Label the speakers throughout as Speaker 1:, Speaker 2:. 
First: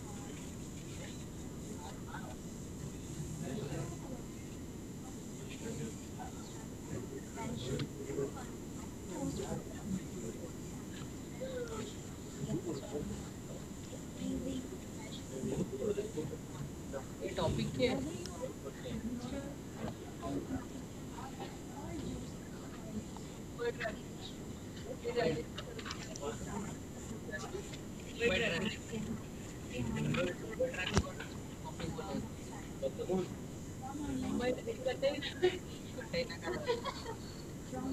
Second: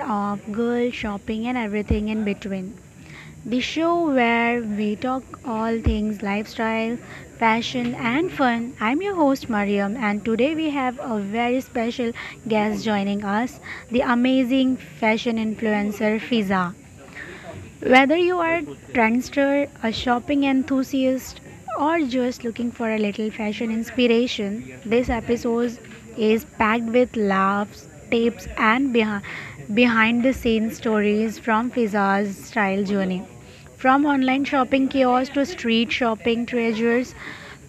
Speaker 1: of Girl Shopping and Everything in Between. The show where we talk all things lifestyle, fashion, and fun. I'm your host Mariam, and today we have a very special guest joining us the amazing fashion influencer Fiza. Whether you are a trendster, a shopping enthusiast, or just looking for a little fashion inspiration, this episode is packed with laughs, tips, and behind the scenes stories from Fiza's style journey. From online shopping kiosks to street shopping treasures,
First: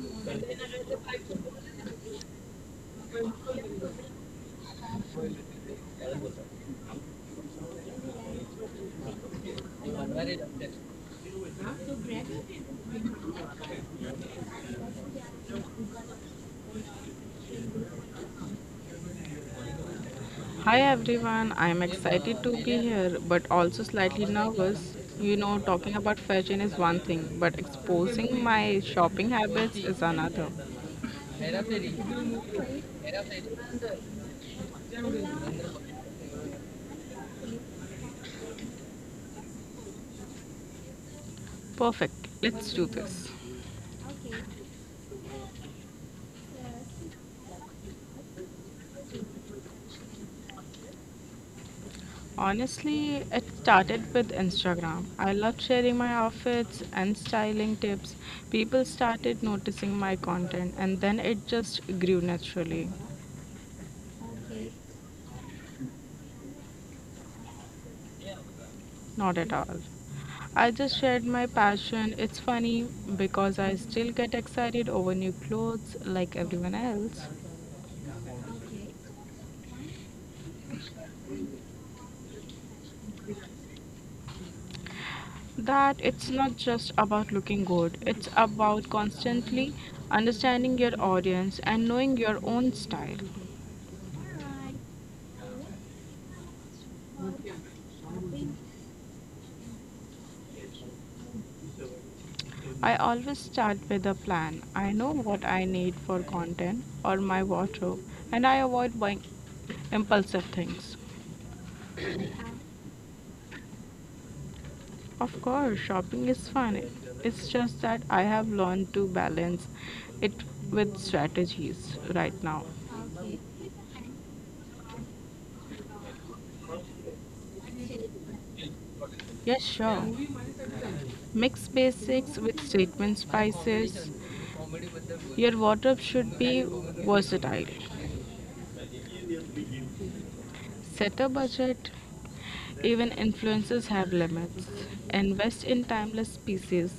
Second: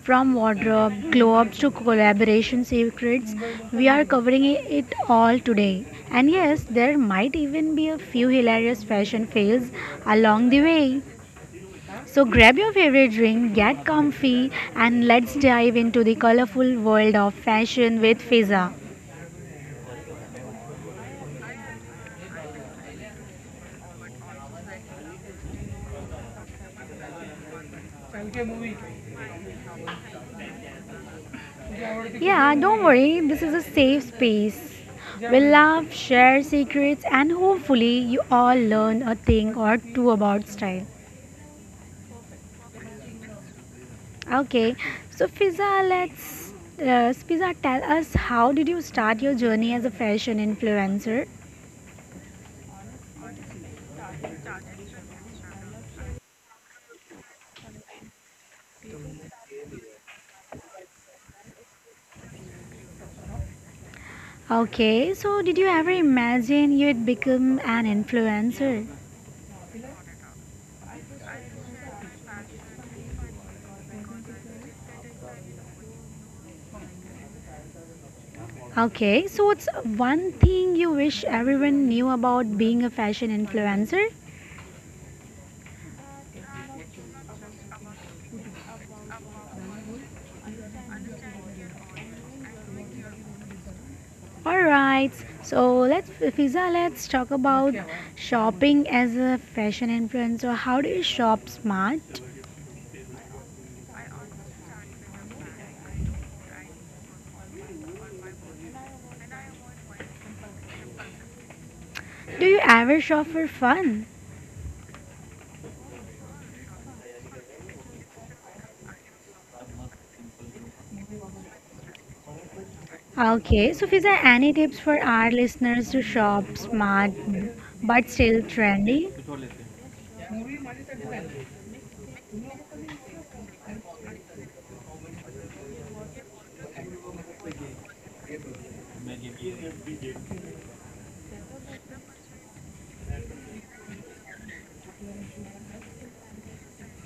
Speaker 1: from wardrobe glow ups to collaboration secrets, we are covering it all today. And yes, there might even be a few hilarious fashion fails along the way. So grab your favorite drink, get comfy, and let's dive into the colorful world of fashion with Fiza.
Speaker 2: Hi everyone, I'm excited to be here but also slightly nervous. Talking about fashion is one thing, but exposing my shopping habits is another.
Speaker 1: Yeah, don't worry, this is a safe space. We'll laugh, share secrets, and hopefully, you all learn a thing or two about style.
Speaker 2: Perfect, let's do this.
Speaker 1: Okay, so Fiza, let's. Fiza, tell us how did you start your journey as a fashion influencer?
Speaker 2: Honestly, it started with Instagram. I loved sharing my outfits and styling tips. People started noticing my content, and then it just grew naturally.
Speaker 1: Okay, so did you ever imagine you'd become an influencer?
Speaker 2: Not at all. I just shared my passion. It's funny because I still get excited over new clothes like everyone else.
Speaker 1: Okay, so what's one thing you wish everyone knew about being a fashion influencer?
Speaker 2: That it's not just about looking good, it's about constantly understanding your audience and knowing your own style.
Speaker 1: All right, so let's Fiza, let's talk about shopping as a fashion influencer. How do you shop smart?
Speaker 2: I always start with a plan. I know what I need for content or my wardrobe, and I avoid buying impulsive things.
Speaker 1: Do you ever shop for fun?
Speaker 2: Of course, shopping is fun. It's just that I have learned to balance it with strategies right now.
Speaker 1: Okay, so Fiza, any tips for our listeners to shop smart but still trendy?
Speaker 2: Yes, sure. Mix basics with statement spices. Your wardrobe should be versatile. Set a budget. Even influencers have limits. Invest in timeless pieces.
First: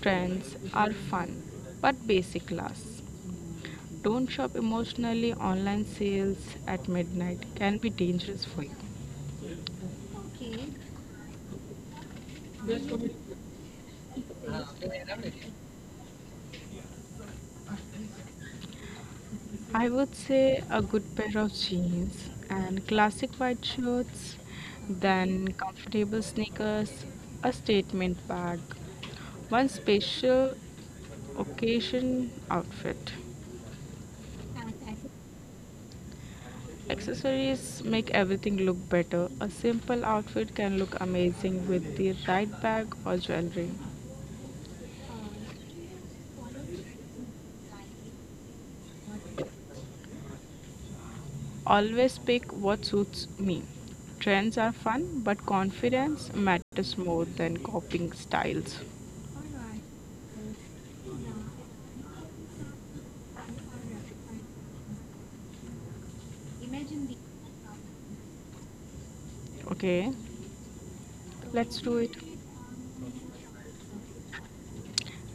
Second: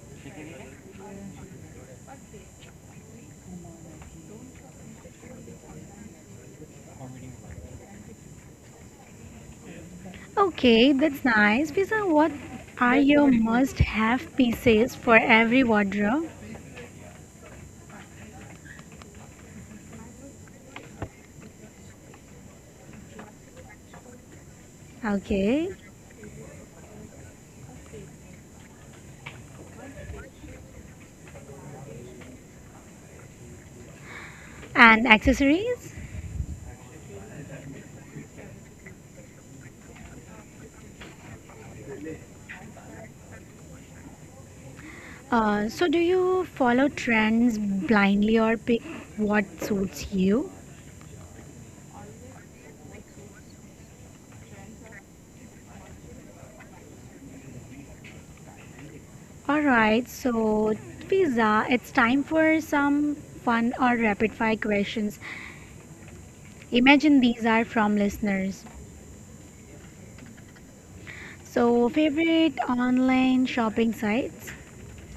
Speaker 2: Trends are fun, but basic lasts. Don't shop emotionally. Online sales at midnight can be dangerous for you.
Speaker 1: Okay, that's nice. Fiza, what are your must-have pieces for every wardrobe?
Speaker 2: I would say a good pair of jeans and classic white shirts, then
Speaker 1: Okay,
Speaker 2: comfortable sneakers, a statement bag, one special occasion outfit.
Speaker 1: and accessories?
Speaker 2: Accessories make everything look better. A simple outfit can look amazing with the right bag or jewelry.
Speaker 1: So do you follow trends blindly or pick what suits you?
Speaker 2: Always pick what suits me. Trends are fun, but confidence matters more than copying styles.
Speaker 1: All right, so Fiza, it's time for some fun or rapid fire questions. Imagine these are from listeners.
Speaker 2: Okay, let's do
Speaker 1: So,
Speaker 2: it.
Speaker 1: favorite online shopping sites,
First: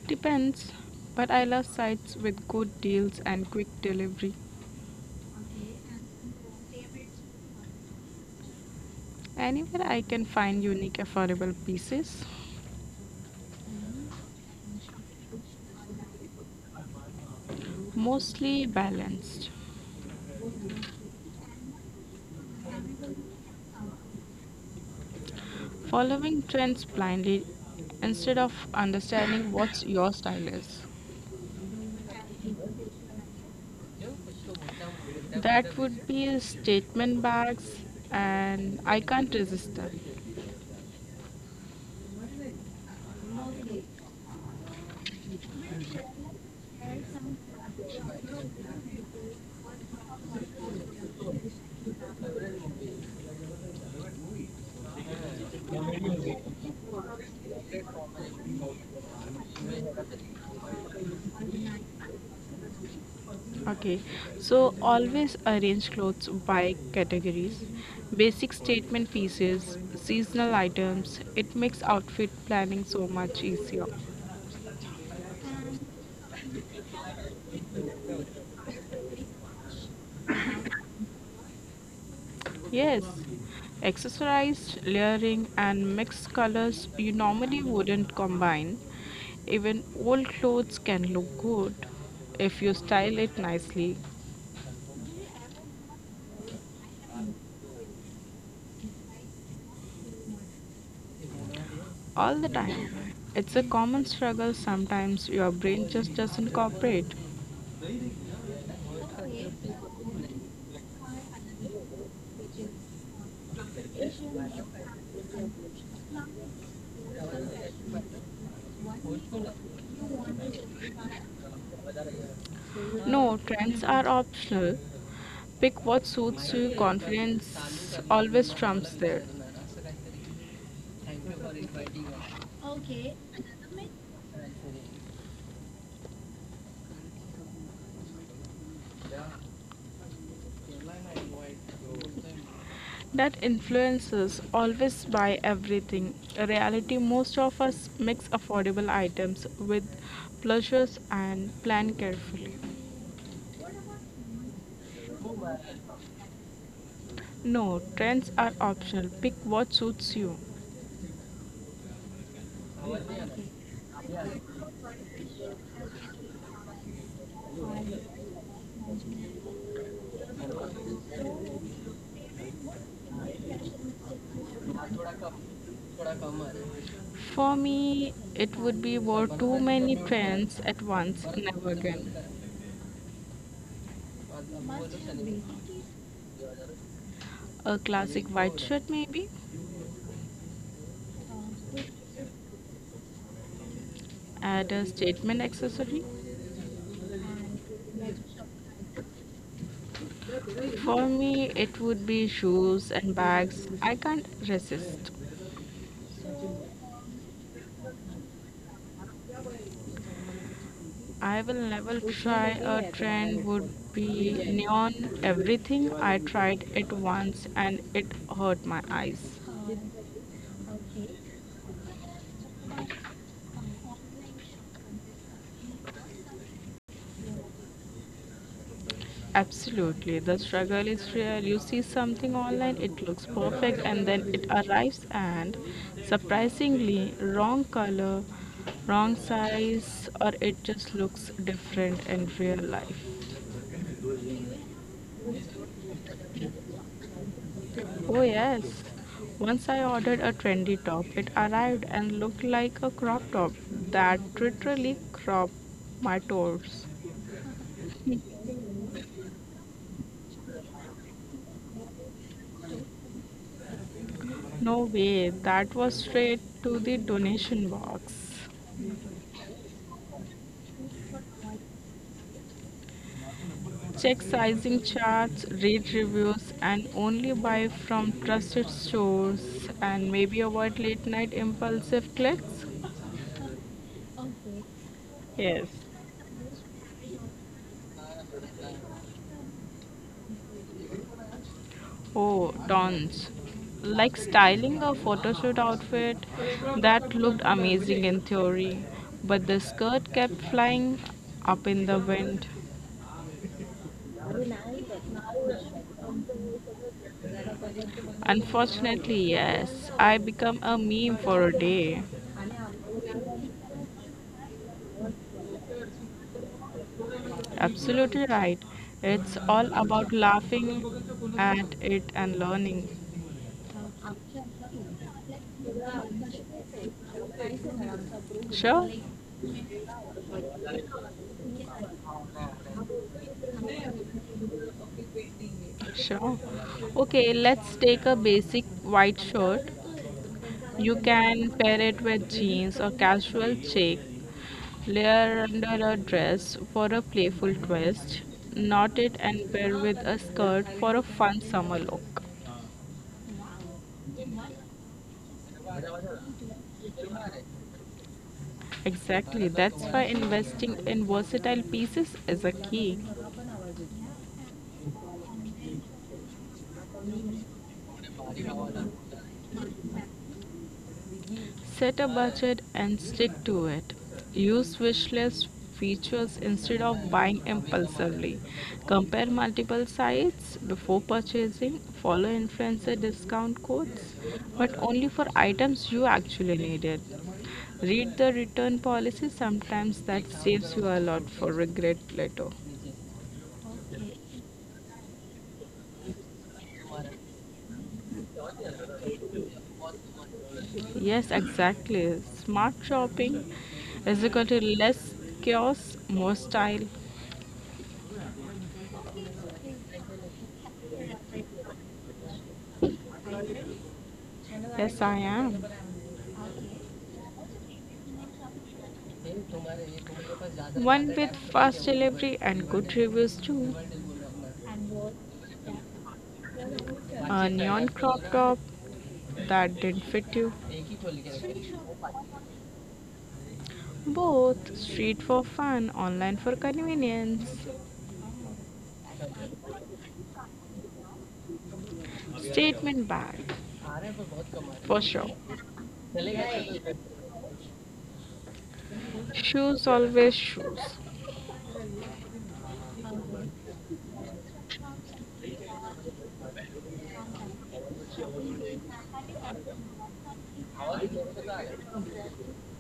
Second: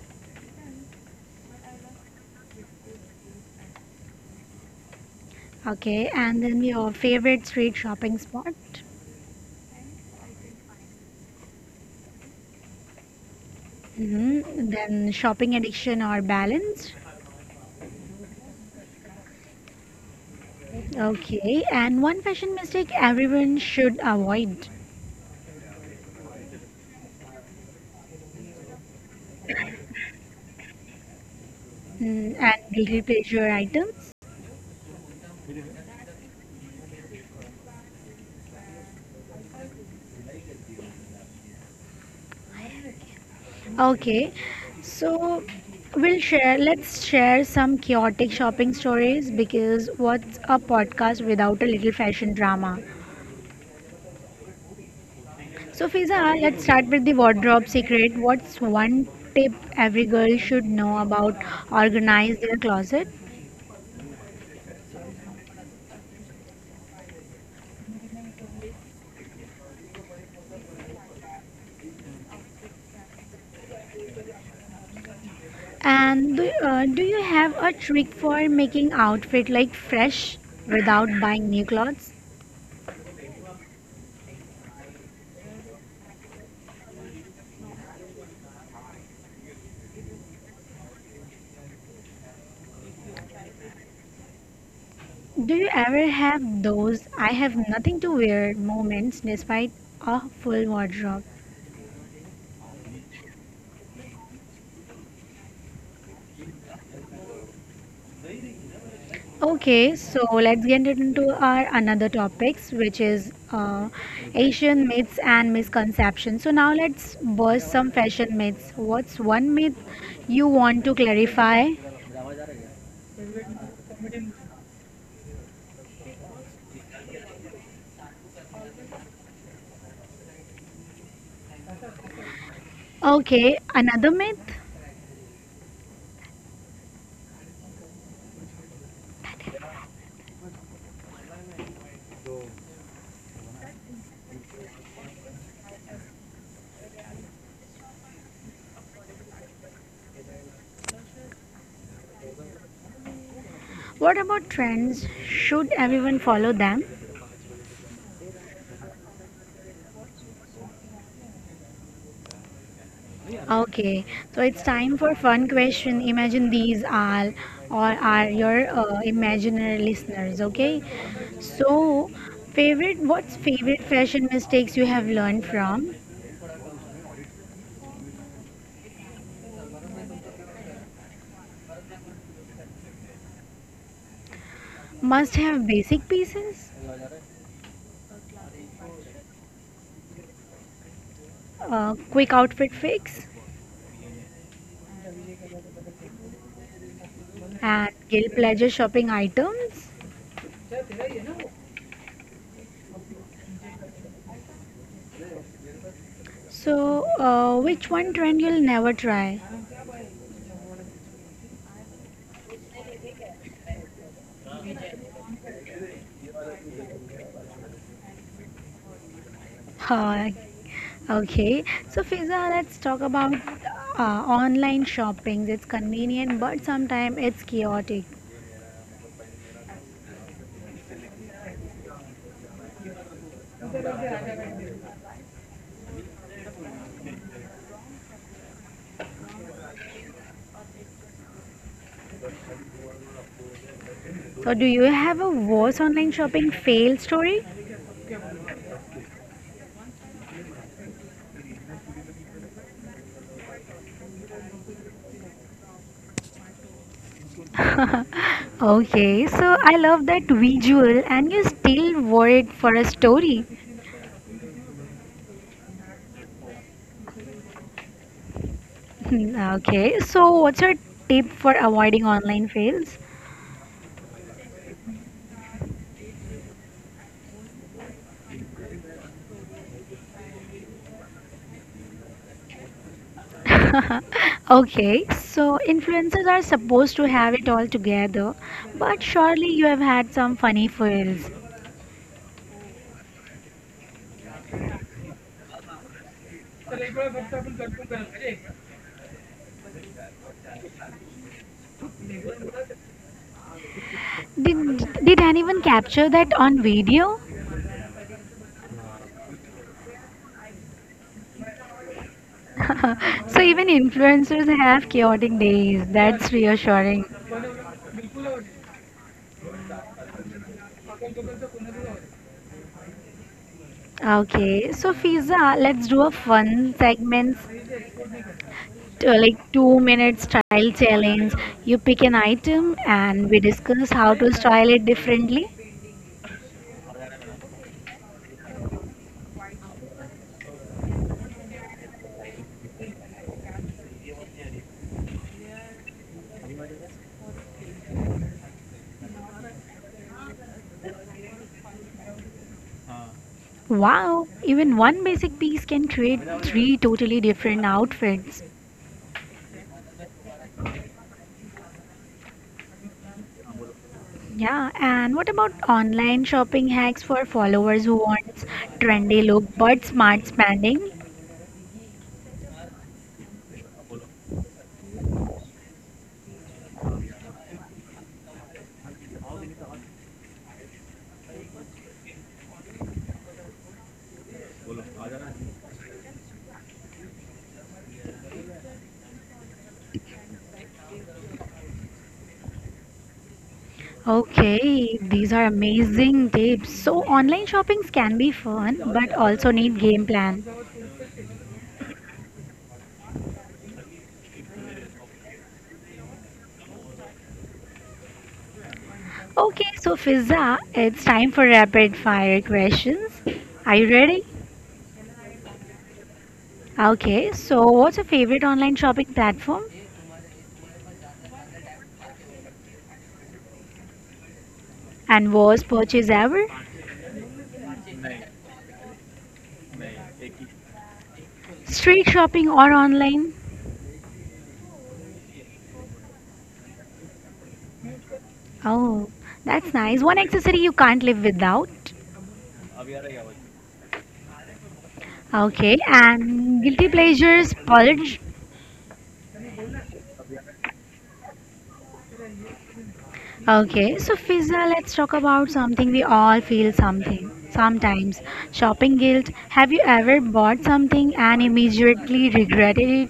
Speaker 2: Depends, but I love sites with good deals and quick delivery.
Speaker 1: okay, and then your favorite street shopping spot,
Speaker 2: Anywhere I can find unique, affordable pieces,
Speaker 1: hmm, then shopping addiction or balance,
Speaker 2: mostly balanced.
Speaker 1: okay, and one fashion mistake everyone should avoid,
Speaker 2: Following trends blindly instead of understanding what your style is.
Speaker 1: mm, and guilty pleasure items.
Speaker 2: That would be a statement bags and I can't resist that.
Speaker 1: Okay, so let's share some chaotic shopping stories because what's a podcast without a little fashion drama? So, Fiza, let's start with the wardrobe secret. What's one tip every girl should know about organize their closet?
Speaker 2: Okay. So always arrange clothes by categories. Basic statement pieces, seasonal items. It makes outfit planning so much easier.
Speaker 1: And do you have a trick for making outfit like fresh without buying new clothes?
Speaker 2: Yes. Accessorized layering and mixed colors you normally wouldn't combine. Even old clothes can look good if you style it nicely.
Speaker 1: Do you ever have those I have nothing to wear moments despite a full wardrobe?
Speaker 2: All the time. It's a common struggle, sometimes your brain just doesn't cooperate.
Speaker 1: Okay, so let's get into our another topics, which is Asian myths and misconceptions. So now let's burst some fashion myths. What's one myth you want to clarify?
Speaker 2: No, trends are optional. Pick what suits you. Confidence always trumps there.
Speaker 1: Okay, another myth.
Speaker 2: That influences always buy everything. In reality, most of us mix affordable items with pleasures and plan carefully.
Speaker 1: What about trends? Should everyone follow them?
Speaker 2: No, trends are optional. Pick what suits you.
Speaker 1: Okay, so it's time for fun question. Imagine these are your imaginary listeners. Okay, so favorite what's favorite fashion mistakes you have learned from?
Speaker 2: For me, it would be wore too many trends at once, never again.
Speaker 1: Must have basic pieces,
Speaker 2: A classic white shirt, maybe?
Speaker 1: quick outfit fix,
Speaker 2: Add a statement accessory?
Speaker 1: and guilt pleasure shopping items.
Speaker 2: For me, it would be shoes and bags. I can't resist.
Speaker 1: So, which one trend you'll never try?
Speaker 2: I will never try a trend would be neon everything. I tried it once and it hurt my eyes.
Speaker 1: Uh, Okay, so Fiza, let's talk about online shopping. It's convenient, but sometimes it's chaotic.
Speaker 2: Absolutely. The struggle is real. You see something online, it looks perfect and then it arrives and surprisingly wrong color, wrong size or it just looks different in real life.
Speaker 1: So, do you have a worse online shopping fail story?
Speaker 2: Oh, yes. Once I ordered a trendy top. It arrived and looked like a crop top that literally cropped my toes.
Speaker 1: Okay, so I love that visual, and you still worried for a story.
Speaker 2: No way, that was straight to the donation box.
Speaker 1: Hmm, okay, so what's your tip for avoiding online fails?
Speaker 2: Check sizing charts, read reviews, and only buy from trusted stores and maybe avoid late night impulsive clicks.
Speaker 1: Okay, so
Speaker 2: Yes.
Speaker 1: influencers are supposed to have it all together, but surely you have had some funny fails.
Speaker 2: Oh, tons. Like styling a photoshoot outfit that looked amazing in theory, but the skirt kept flying up in the wind.
Speaker 1: Did, did anyone capture that on video?
Speaker 2: Unfortunately, yes, I become a meme for a day.
Speaker 1: So even influencers have chaotic days. That's reassuring.
Speaker 2: Absolutely right. It's all about laughing at it and learning.
Speaker 1: Okay, so Fiza, let's do a fun segment,
Speaker 2: Sure,
Speaker 1: like 2 minute style challenge. You pick an item and we discuss how to style it differently.
Speaker 2: sure. Okay, let's take a basic white shirt. You can pair it with jeans or casual check, layer under a dress for a playful twist, knot it and pair with a skirt for a fun summer look.
Speaker 1: Wow, even one basic piece can create three totally different outfits.
Speaker 2: Exactly, that's why investing in versatile pieces is a key.
Speaker 1: Yeah, and what about online shopping hacks for followers who wants trendy look but smart spending?
Speaker 2: Set a budget and stick to it. Use wish list features instead of buying impulsively. Compare multiple sites before purchasing. Follow influencer discount codes, but only for items you actually needed. Read the return policy, sometimes that saves you a lot for regret later.
Speaker 1: Okay, these are amazing tips. So online shoppings can be fun but also need game plan.
Speaker 2: Yes, exactly. Smart shopping is equal to less chaos, more style.
Speaker 1: Okay, so Fizza, it's time for rapid fire questions. Are you ready?
Speaker 2: Yes, I am.
Speaker 1: Okay, so what's your favorite online shopping platform
Speaker 2: One with fast delivery and good reviews too.
Speaker 1: and worst purchase ever?
Speaker 2: A neon crop top that didn't fit you.
Speaker 1: Street shopping or online?
Speaker 2: Both street for fun, online for convenience.
Speaker 1: Oh, that's nice. One accessory you can't live without.
Speaker 2: Statement bag, for sure.
Speaker 1: Okay, and guilty pleasures purge.
Speaker 2: Shoes, always shoes.
Speaker 1: Okay, so Fiza, let's talk about something we all feel something sometimes. Shopping guilt. Have you ever bought something and immediately regretted it?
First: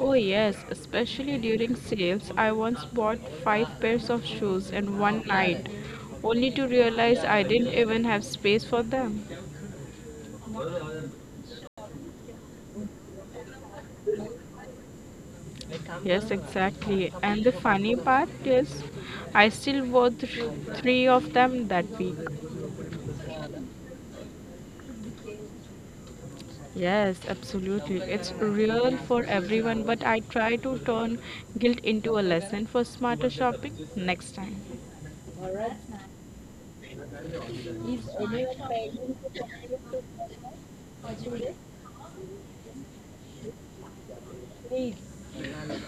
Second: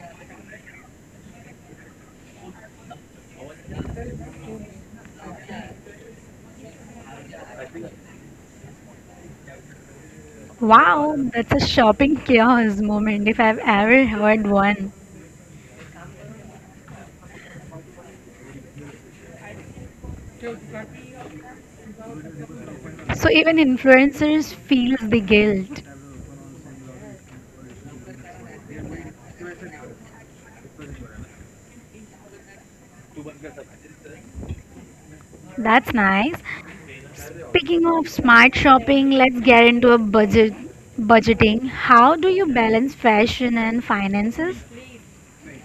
Speaker 2: Oh, yes, especially during sales. I once bought five pairs of shoes in one night, only to realize I didn't even have space for them.
Speaker 1: Wow, that's a shopping chaos moment if I've ever heard one.
Speaker 2: Yes, exactly. And the funny part is, I still wore three of them that week.
Speaker 1: So even influencers feels the guilt.
Speaker 2: Yes, absolutely. It's real for everyone, but I try to turn guilt into a lesson for smarter shopping next time.
Speaker 1: That's nice. Speaking of smart shopping, let's get into a budgeting. How do you balance fashion and finances?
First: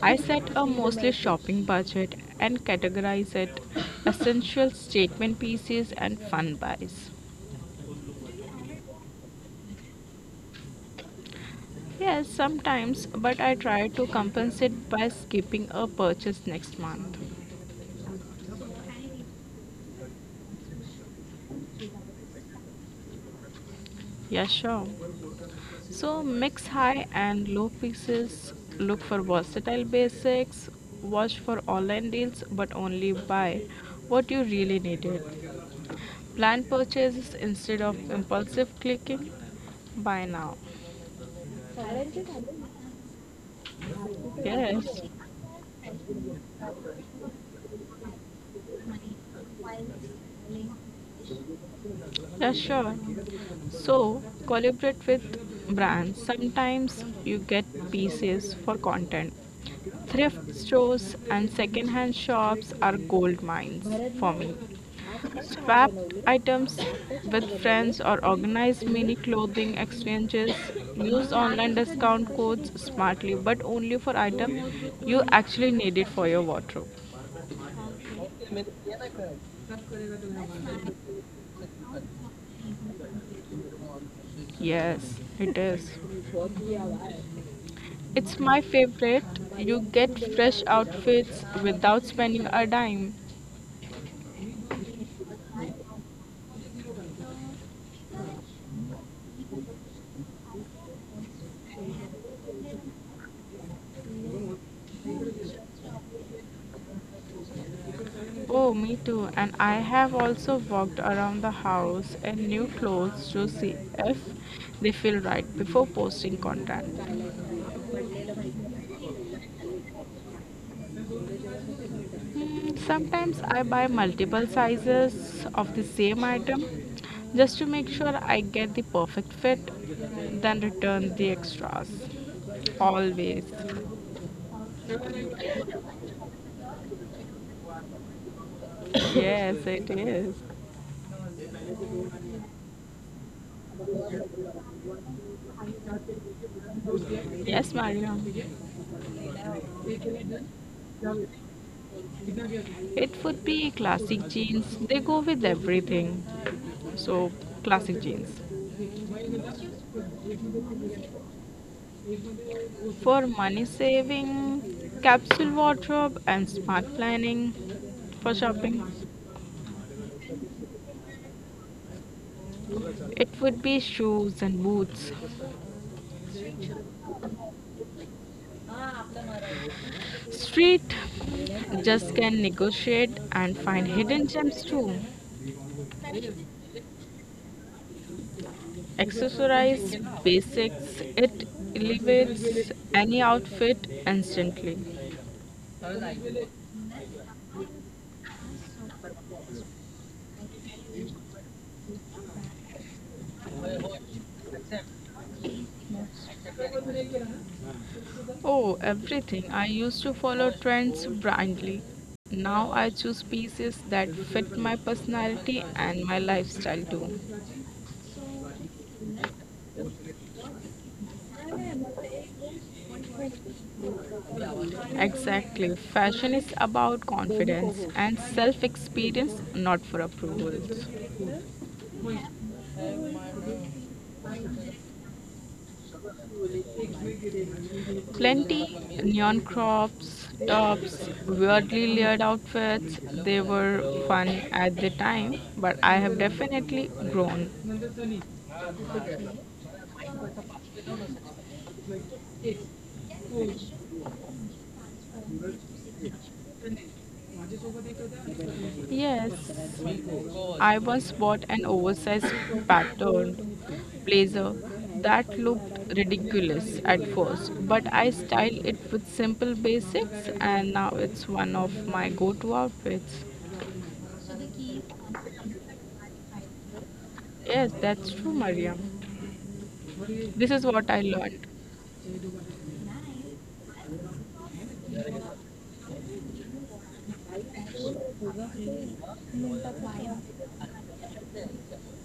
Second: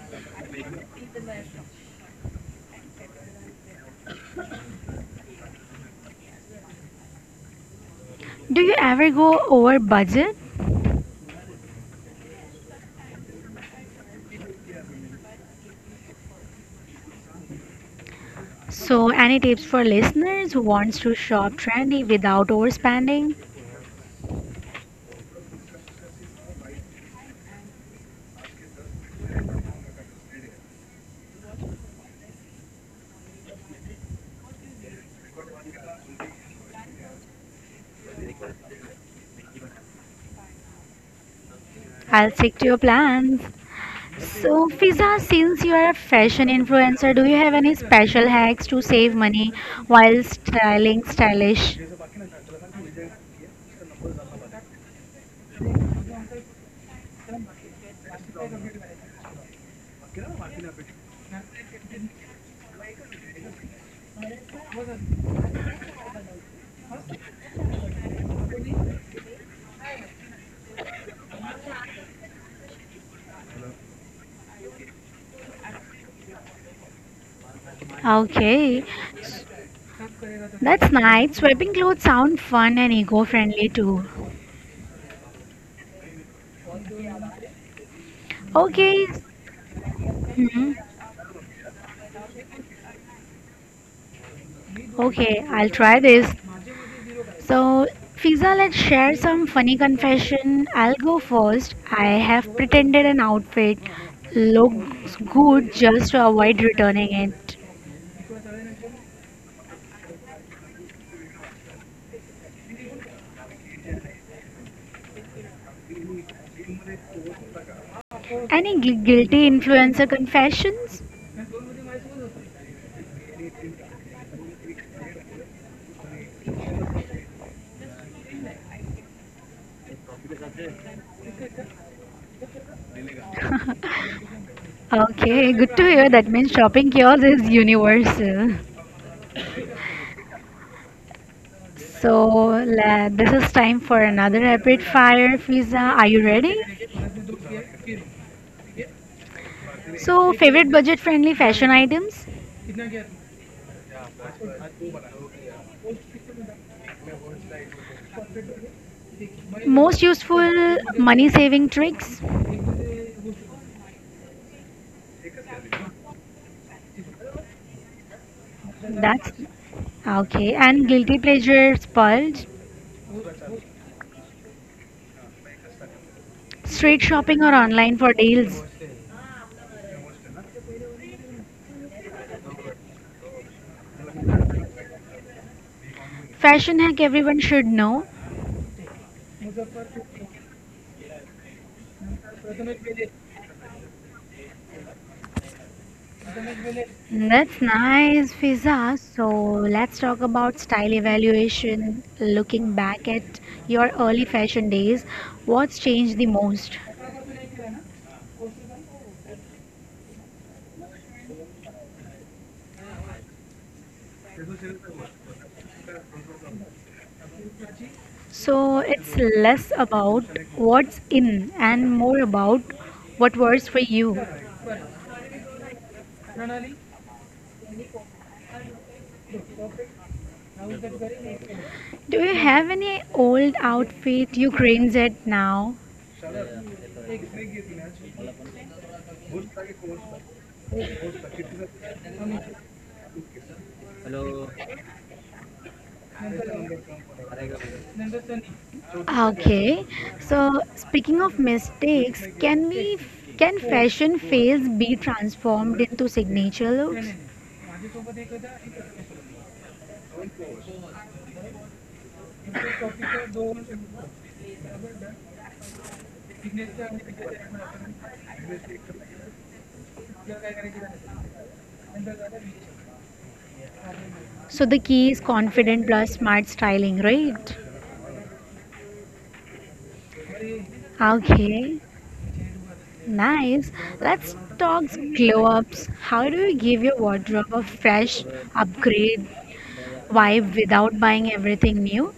Speaker 2: I set a mostly shopping budget and categorize it essential statement pieces and fun buys.
Speaker 1: Do you ever go over budget?
Speaker 2: Yes, sometimes, but I try to compensate by skipping a purchase next month.
Speaker 1: So, any tips for listeners who wants to shop trendy without overspending?
Speaker 2: Yeah, sure. So mix high and low pieces, look for versatile basics, watch for online deals but only buy what you really needed. Plan purchases instead of impulsive clicking. Buy now.
Speaker 1: I'll stick to your plans. So,
Speaker 2: Yes,
Speaker 1: Fiza, since you are a fashion influencer, do you have any special hacks to save money while styling stylish?
Speaker 2: yeah, sure. So, collaborate with brands. Sometimes you get pieces for content. Thrift stores and secondhand shops are gold mines for me. Swap items with friends or organize mini clothing exchanges. Use online discount codes smartly, but only for item you actually need it for your wardrobe.
Speaker 1: Okay, that's nice. Swapping clothes sound fun and eco-friendly too.
Speaker 2: Yes, it is. It's my
Speaker 1: Okay,
Speaker 2: favorite. You get fresh
Speaker 1: hmm,
Speaker 2: outfits without spending a dime.
Speaker 1: okay, I'll try this. So, Fiza, let's share some funny confession. I'll go first. I have pretended an outfit looks good just to avoid returning it.
Speaker 2: Oh, me too. And I have also walked around the house in new clothes to see if they feel right before posting content.
Speaker 1: Any guilty influencer confessions?
Speaker 2: Hmm, sometimes I buy multiple sizes of the same item just to make sure I get the perfect fit, then return the extras. Always.
Speaker 1: Okay, good to hear. That means shopping cures is universal.
Speaker 2: Yes, it is.
Speaker 1: So, this is time for another rapid fire, Fiza. Are you ready?
Speaker 2: Yes, Mariam.
Speaker 1: So, favorite budget friendly fashion items?
Speaker 2: It would be classic jeans. They go with everything. So, classic jeans.
Speaker 1: Most useful money saving tricks?
Speaker 2: For money saving, capsule wardrobe, and smart planning for shopping,
Speaker 1: That's okay. And guilty pleasure splurge,
Speaker 2: it would be shoes and boots.
Speaker 1: street shopping or online for deals.
Speaker 2: Street just can negotiate and find hidden gems too.
Speaker 1: Fashion hack everyone should know.
Speaker 2: Accessorize basics, it elevates any outfit instantly.
Speaker 1: That's nice, Fiza. So let's talk about style evaluation. Looking back at your early fashion days, what's changed the most?
Speaker 2: Oh, everything. I used to follow trends blindly. Now I choose pieces that fit my personality and my lifestyle too.
Speaker 1: So it's less about what's in and more about what works for you.
Speaker 2: Exactly. Fashion is about confidence and self experience, not for approvals.
Speaker 1: Do you have any old outfit you cringe at now?
Speaker 2: Plenty neon crops, tops, weirdly layered outfits. They were fun at the time, but I have definitely grown.
Speaker 1: Okay, so speaking of mistakes, can fashion fails be transformed into signature looks?
Speaker 2: Yes. I once bought an oversized patterned blazer that looked ridiculous at first, but I styled it with simple basics and now it's one of my go to outfits.
Speaker 1: So the key is confident plus smart styling, right?
Speaker 2: Yes, that's true, Mariam. This is what I learned.
Speaker 1: Okay, nice. Let's talk glow ups. How do you give your wardrobe a fresh upgrade vibe without buying everything new?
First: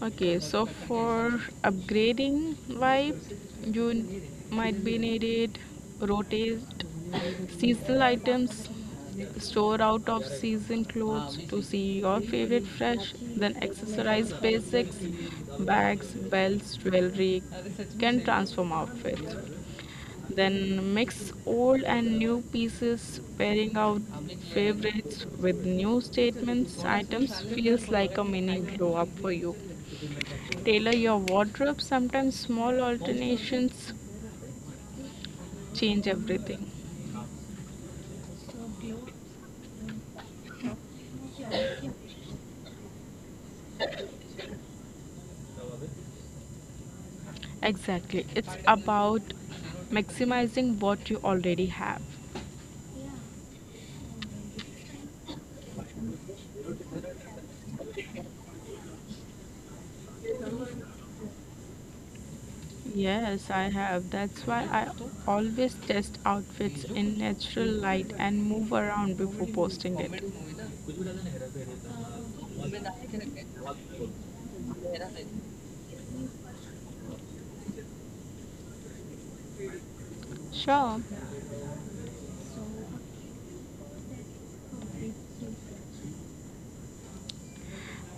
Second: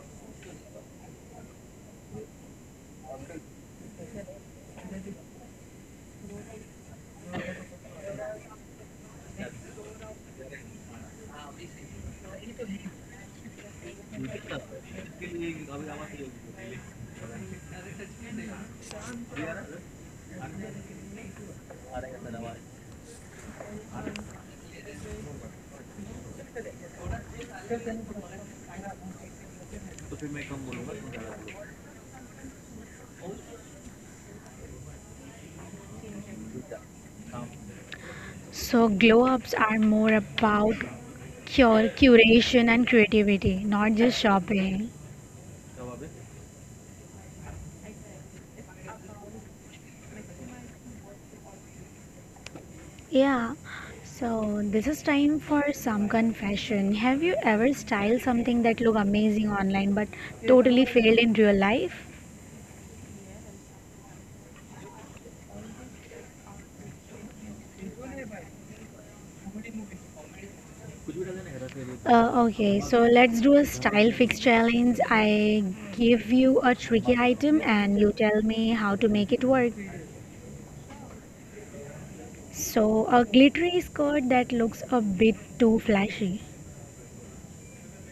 Speaker 2: Okay, so for upgrading vibe, you might be needed rotate seasonal items, store out of season clothes to see your favorite fresh, then accessorize basics, bags, belts, jewelry can transform outfits. Then mix old and new pieces, pairing out favorites with new statements. Items feels like a mini glow up for you. Tailor your wardrobe. Sometimes small alternations change everything.
Speaker 1: So glow ups are more about curation and creativity, not just shopping.
Speaker 2: Exactly. It's about maximizing what you already have.
Speaker 1: Yeah, so this is time for some confession. Have you ever styled something that looked amazing online but totally failed in real life?
Speaker 2: Yes, I have. That's why I always test outfits in natural light and move around before posting it.
Speaker 1: Okay, so let's do a style fix challenge. I give you a tricky item and you tell me how to make it work.
Speaker 2: Sure.
Speaker 1: So, a glittery skirt that looks a bit too flashy.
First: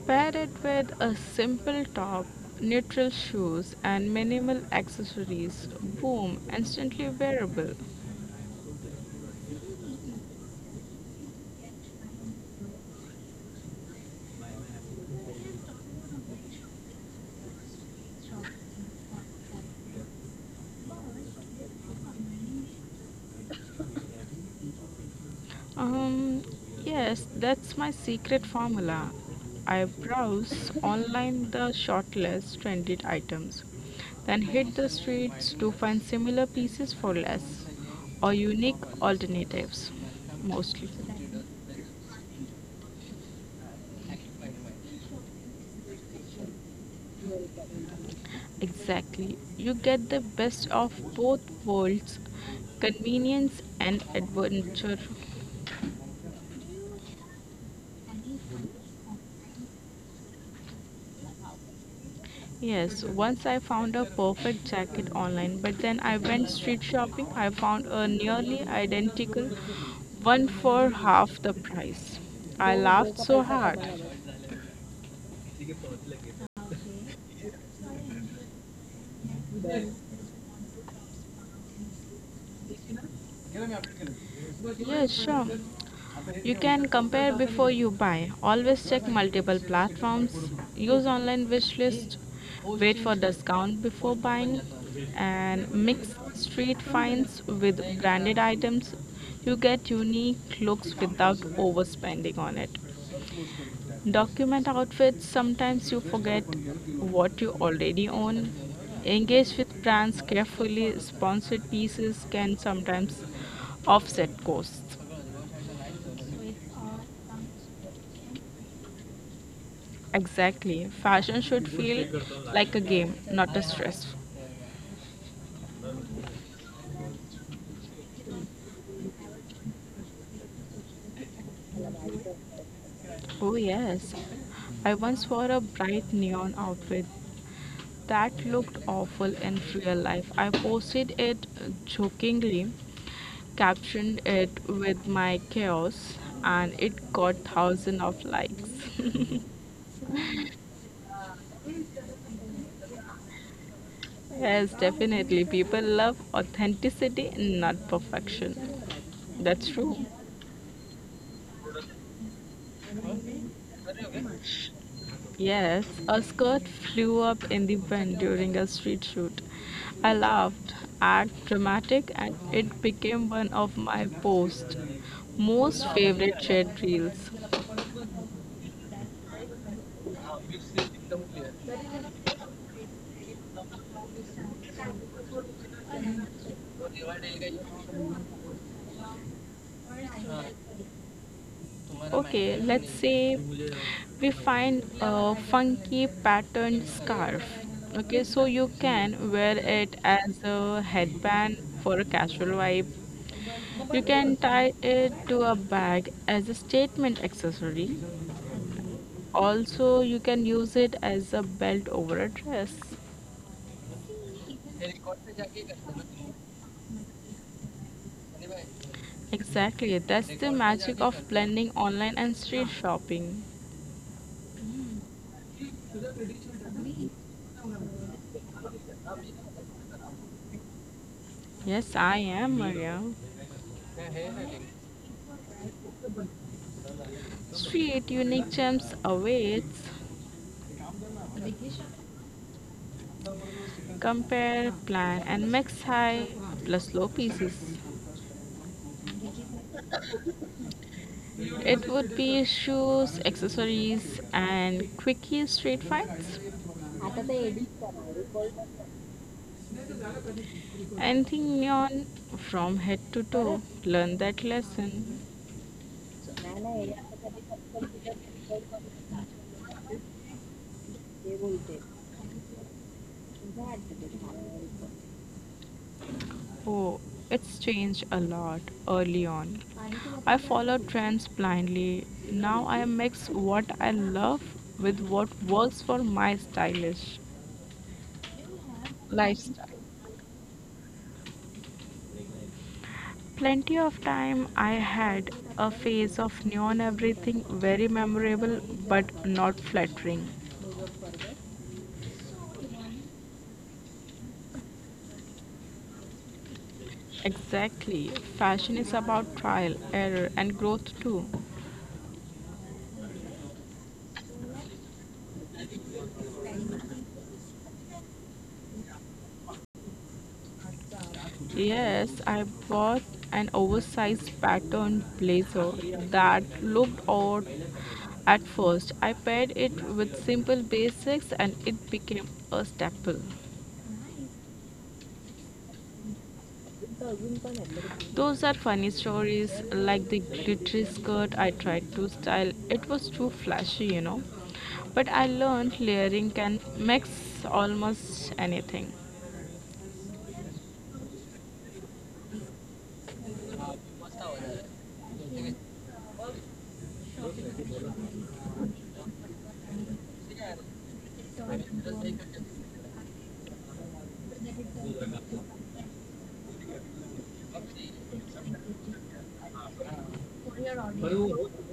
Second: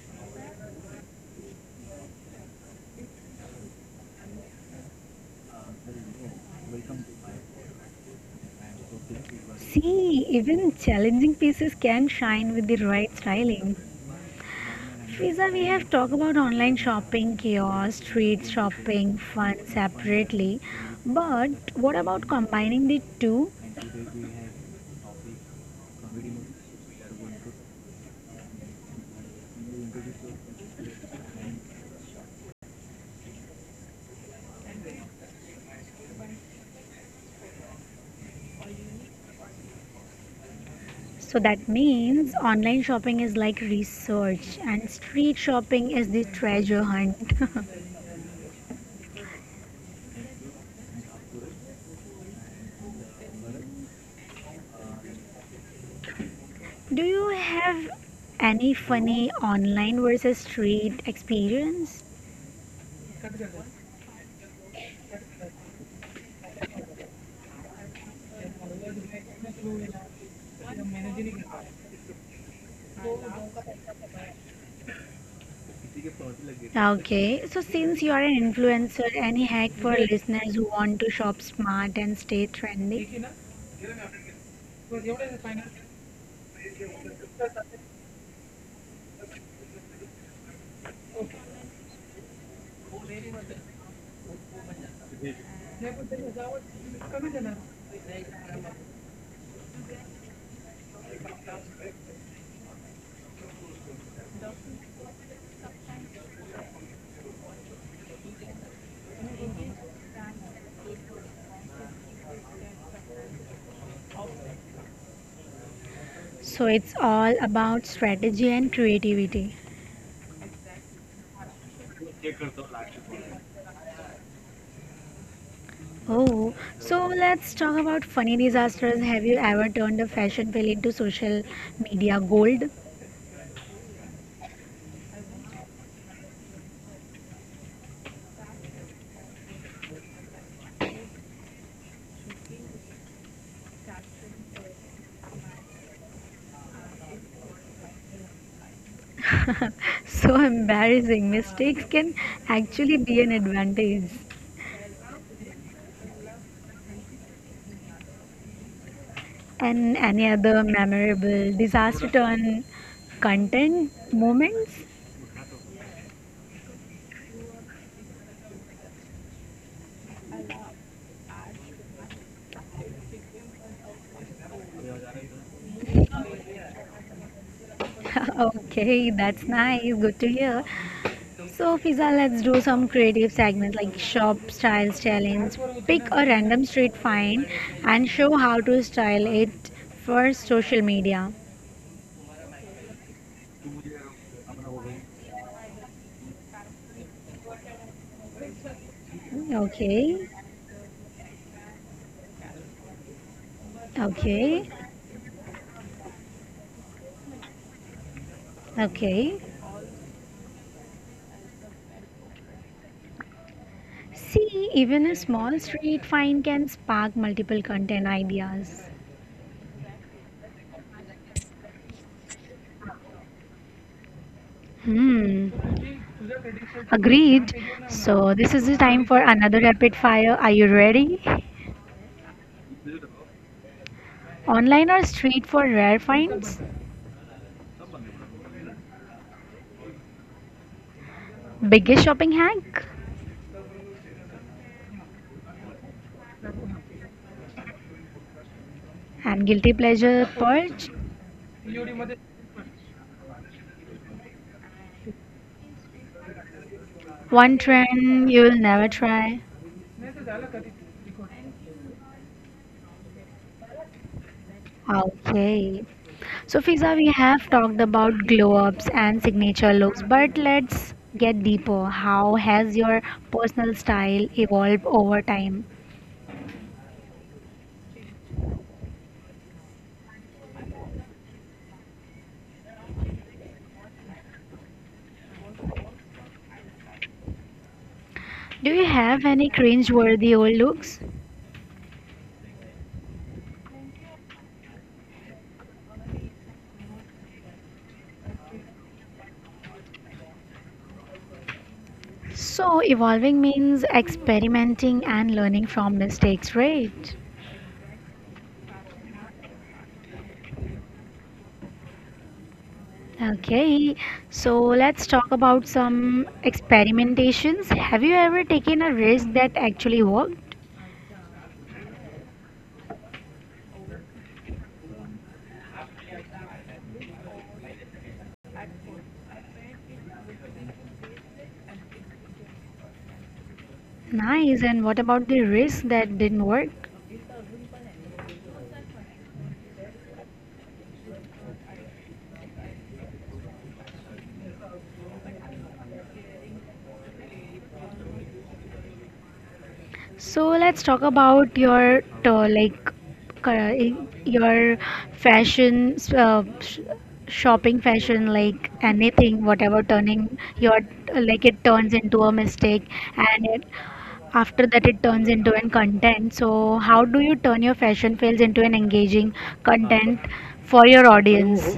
Speaker 2: Pair it with a simple top, neutral shoes, and minimal accessories. Boom, instantly wearable.
Speaker 1: See, even challenging pieces can shine with the right styling. Fiza, we have talked about online shopping, chaos, street shopping, fun separately. But what about combining the two?
Speaker 2: Um, yes, that's my secret formula. I browse online the shortlist trended items, then hit the streets to find similar pieces for less or unique alternatives, mostly.
Speaker 1: So that means online shopping is like research and street shopping is the treasure hunt.
Speaker 2: Exactly. You get the best of both worlds, convenience and adventure.
Speaker 1: Do you have any funny online versus street experience?
Speaker 2: Yes, once I found a perfect jacket online, but then I went street shopping. I found a nearly identical one for half the price. I laughed so hard.
Speaker 1: Okay, so since you are an influencer, any hack for listeners who want to shop smart and stay trendy?
Speaker 2: Yes, sure. You can compare before you buy. Always check multiple platforms. Use online wish list. Wait for discount before buying. And mix street finds with branded items. You get unique looks without overspending on it. Document outfits, sometimes you forget what you already own. Engage with brands carefully, sponsored pieces can sometimes offset costs.
Speaker 1: So it's all about strategy and creativity.
Speaker 2: Exactly. Fashion should feel like a game, not a stress.
Speaker 1: Oh, so let's talk about funny disasters. Have you ever turned a fashion fail into social media gold?
Speaker 2: Oh, yes. I once wore a bright neon outfit that looked awful in real life. I posted it jokingly, captioned it with my chaos, and it got thousands of likes.
Speaker 1: So embarrassing. Mistakes can actually be an advantage.
Speaker 2: yes, definitely. People love authenticity, not perfection. That's
Speaker 1: And
Speaker 2: true.
Speaker 1: any other memorable disaster turn content moments?
Speaker 2: Yes, a skirt flew up in the wind during a street shoot. I laughed at dramatic and it became one of my post most favorite shared reels.
Speaker 1: Okay, that's nice. Good to hear. So, Fiza, let's do some creative segments like shop styles challenge. Pick a random street find and show how to style it for social media.
Speaker 2: Okay, let's say we find a funky patterned scarf. Okay, so you can wear it
Speaker 1: Okay,
Speaker 2: as a headband for a casual vibe. You can
Speaker 1: okay,
Speaker 2: tie it to a bag as a statement accessory.
Speaker 1: okay.
Speaker 2: Also, you can use it as a belt over a dress.
Speaker 1: See, even a small street find can spark multiple content ideas.
Speaker 2: Exactly, that's the magic of blending online and street shopping.
Speaker 1: Hmm. Agreed. So, this is the time for another rapid fire. Are you ready?
Speaker 2: Yes, I am, Maria.
Speaker 1: Online or street for rare finds?
Speaker 2: Street unique gems awaits.
Speaker 1: Biggest shopping hack?
Speaker 2: Compare, plan, and mix high plus low pieces.
Speaker 1: And guilty pleasure purge?
Speaker 2: It would be shoes, accessories, and quickie street finds.
Speaker 1: One trend you will never try?
Speaker 2: Anything neon from head to toe. Learn that lesson.
Speaker 1: Okay. So, Fiza, we have talked about glow ups and signature looks, but let's get deeper. How has your personal style evolved over time?
Speaker 2: Oh, it's changed a lot early on. I followed trends blindly. Now I mix what I love with what works for my stylish
Speaker 1: Do you have any
Speaker 2: lifestyle.
Speaker 1: cringe-worthy old looks?
Speaker 2: Plenty of time I had a phase of neon everything, very memorable but not flattering.
Speaker 1: So, evolving means experimenting and learning from mistakes, right?
Speaker 2: Exactly. Fashion is about trial, error, and growth too.
Speaker 1: Okay, so let's talk about some experimentations. Have you ever taken a risk that actually worked?
Speaker 2: Yes, I bought an oversized pattern blazer that looked odd at first. I paired it with simple basics and it became a staple.
Speaker 1: Nice. And what about the risk that didn't work?
Speaker 2: Those are funny stories, like the glittery skirt I tried to style. It was too flashy. But I learned layering can mix almost anything.
Speaker 1: So let's talk about your like cur- your fashion shopping fashion like anything whatever turning your like it turns into a mistake and it After that, it turns into an content. So, how do you turn your fashion fails into an engaging content for your audience?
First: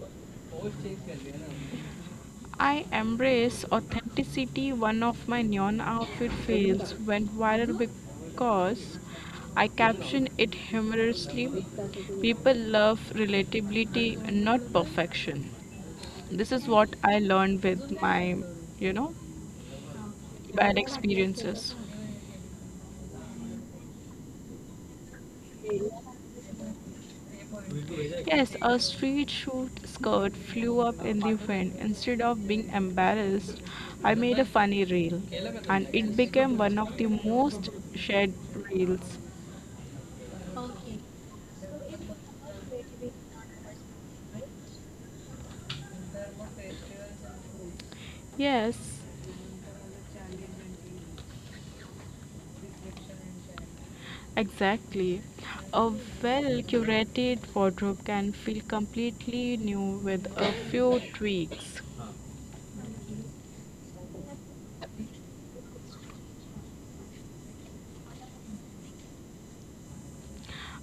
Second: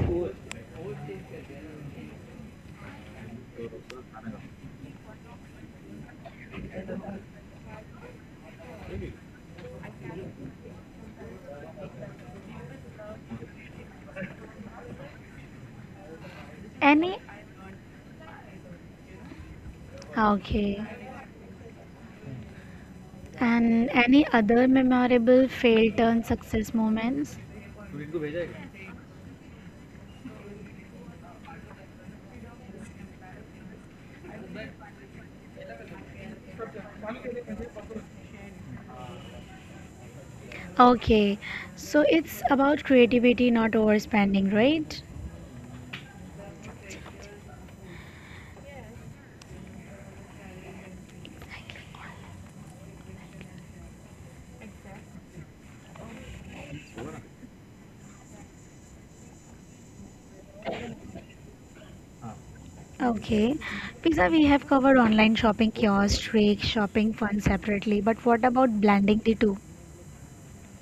Speaker 2: I embrace authenticity. One of my neon outfit fails went viral because I captioned it humorously. People love relatability, not perfection. This is what
Speaker 1: Any?
Speaker 2: I learned with my, you know, bad
Speaker 1: Okay.
Speaker 2: experiences.
Speaker 1: And any other memorable fail turn success moments?
Speaker 2: Yes, a street shoot skirt flew up in the wind. Instead of being embarrassed, I made a funny reel, and it became one of the most shared reels.
Speaker 1: Okay. So it's about creativity, not overspending, right?
Speaker 2: Yes, exactly. A well curated wardrobe can feel completely new with a few tweaks.
Speaker 1: Okay. Pizza, we have covered online shopping kiosks, streak shopping fun separately, but what about blending the two?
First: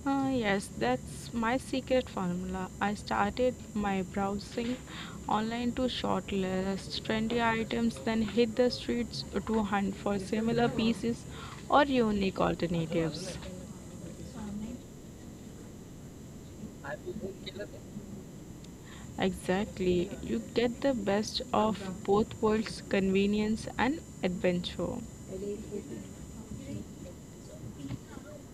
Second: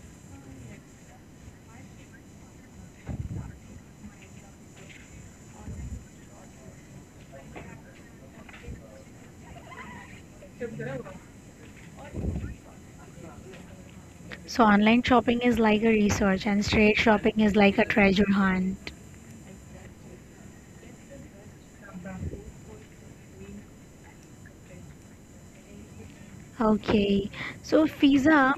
Speaker 2: Ah, yes, that's my secret formula. I started my browsing online to shortlist trendy items, then hit the streets to hunt for similar pieces or unique alternatives.
Speaker 1: So online shopping is like a research and straight shopping is like a treasure hunt.
Speaker 2: Exactly. You get the best of both worlds convenience and adventure.
Speaker 1: Okay. So Fiza,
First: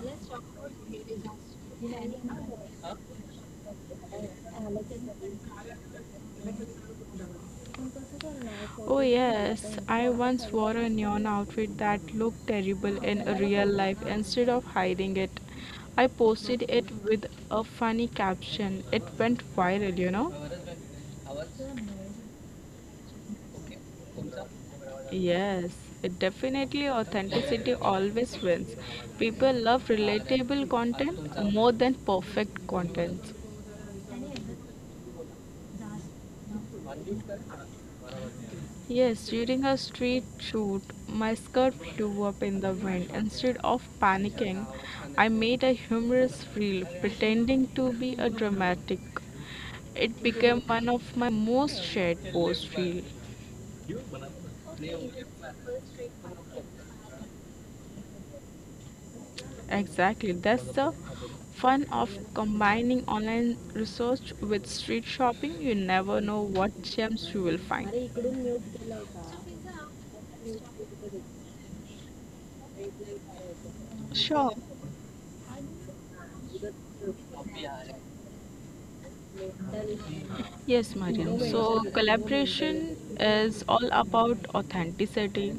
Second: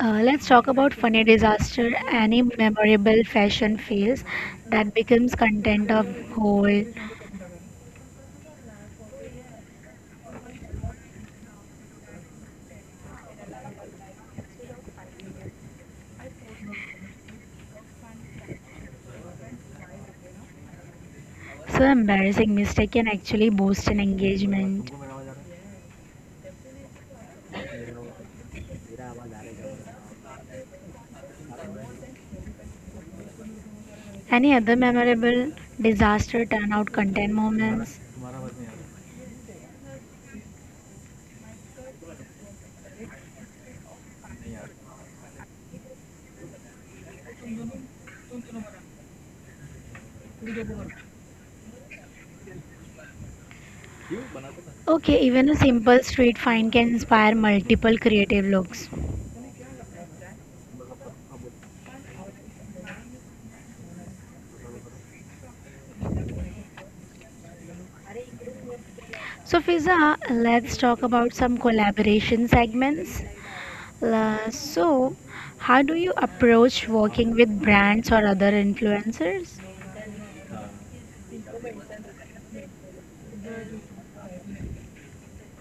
Speaker 1: let's talk about funny disaster, any memorable fashion fails that becomes content of whole.
Speaker 2: Oh, yes. I once wore a neon outfit that looked terrible in a real life. Instead of hiding it, I posted it with a funny caption. It went viral?
Speaker 1: So embarrassing mistake can actually boost an engagement.
Speaker 2: Yes, it definitely authenticity always wins. People love relatable content more than perfect content.
Speaker 1: Any other memorable disaster turnout content moments?
Speaker 2: Yes, during a street shoot, my skirt flew up in the wind. Instead of panicking, I made a humorous reel pretending to be a dramatic. It became one of my most shared post reels.
Speaker 1: Okay, even a simple street find can inspire multiple creative looks.
Speaker 2: Exactly. That's the fun of combining online research with street shopping. You never know what gems you will find.
Speaker 1: So, Fiza, let's talk about some collaboration segments.
Speaker 2: Sure.
Speaker 1: So, how do you approach working with brands or other influencers?
Speaker 2: Yes, Mariam. So collaboration is all about authenticity.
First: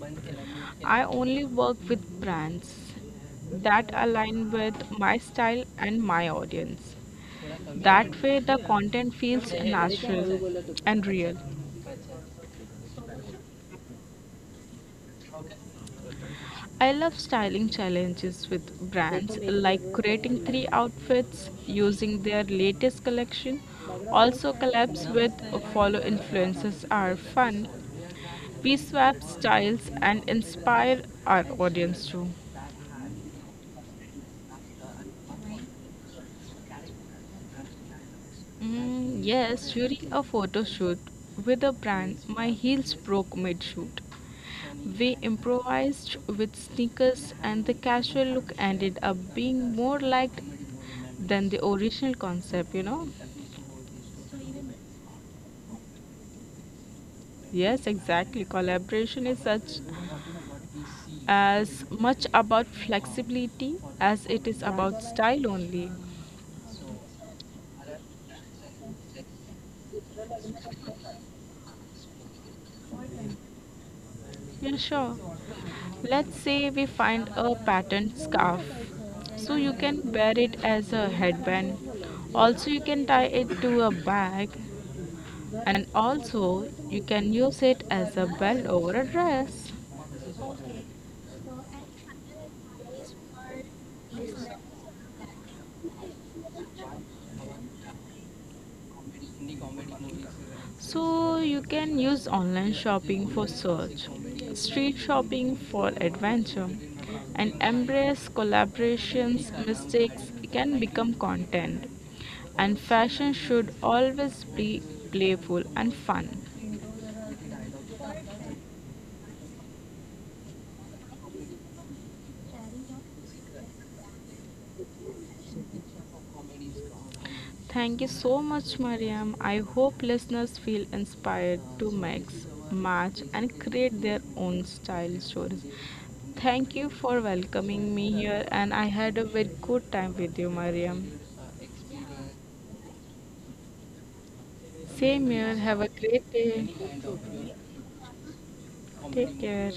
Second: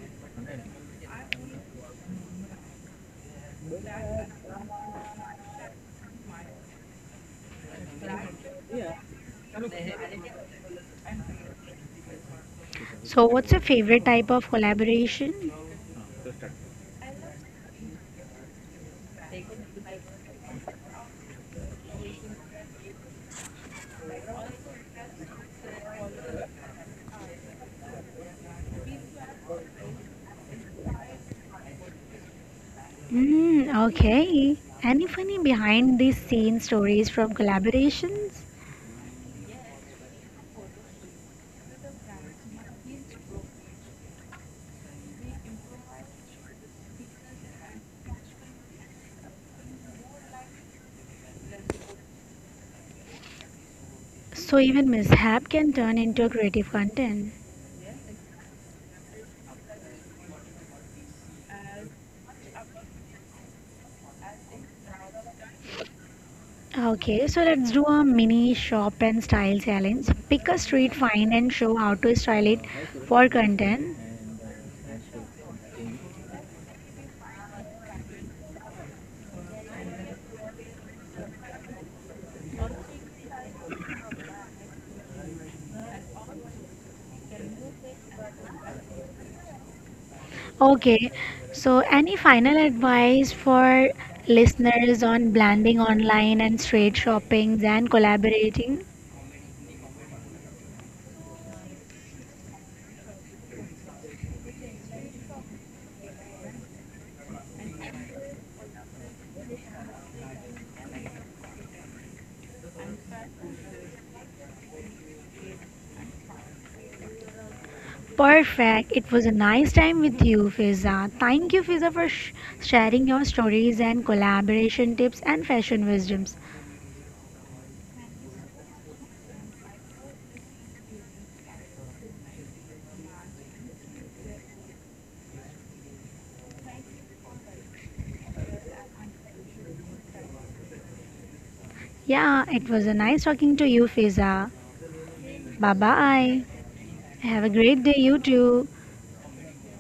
Speaker 2: I only work with brands that align with my style and my audience. That way, the content feels natural and real.
Speaker 1: So, what's your favorite type of collaboration?
Speaker 2: I love styling challenges with brands, like creating three outfits using their latest collection. Also, collabs with follow influencers are fun. We swap styles and inspire our audience too.
Speaker 1: Mm, okay. Any funny behind the scenes stories from collaborations?
Speaker 2: Mm, yes, during a photo shoot with a brand, my heels broke mid shoot. We improvised with sneakers, and the casual look ended up being more liked than the original concept?
Speaker 1: So, even mishap can turn into creative content.
Speaker 2: Yes, exactly. Collaboration is such as much about flexibility as it is about style only.
Speaker 1: Okay, so let's do a mini shop and style challenge. Pick a street find and show how to style it for content.
Speaker 2: Yeah, sure. Let's say we find a patterned scarf. So you can wear it as a headband. Also, you can tie it to a bag and also you can use it as a belt over a dress.
Speaker 1: Okay, so any final advice for listeners on blending online and straight shoppings and collaborating?
Speaker 2: So you can use online shopping for search, street shopping for adventure, and embrace collaborations. Mistakes can become content, and fashion should always be playful and fun.
Speaker 1: Perfect. It was a nice time with you, Fiza. Thank you, Fiza, for sharing your stories and collaboration tips and fashion wisdoms.
Speaker 2: Thank you so much, Mariam. I hope listeners feel inspired to mix, match, and create their own style stories. Thank you for welcoming me here, and I had a very good time with you, Mariam.
Speaker 1: Yeah, it was a nice talking to you, Fiza.
Speaker 2: Same here.
Speaker 1: Bye
Speaker 2: Have a great
Speaker 1: bye.
Speaker 2: day.
Speaker 1: Have a great day, you too.
Speaker 2: Take care.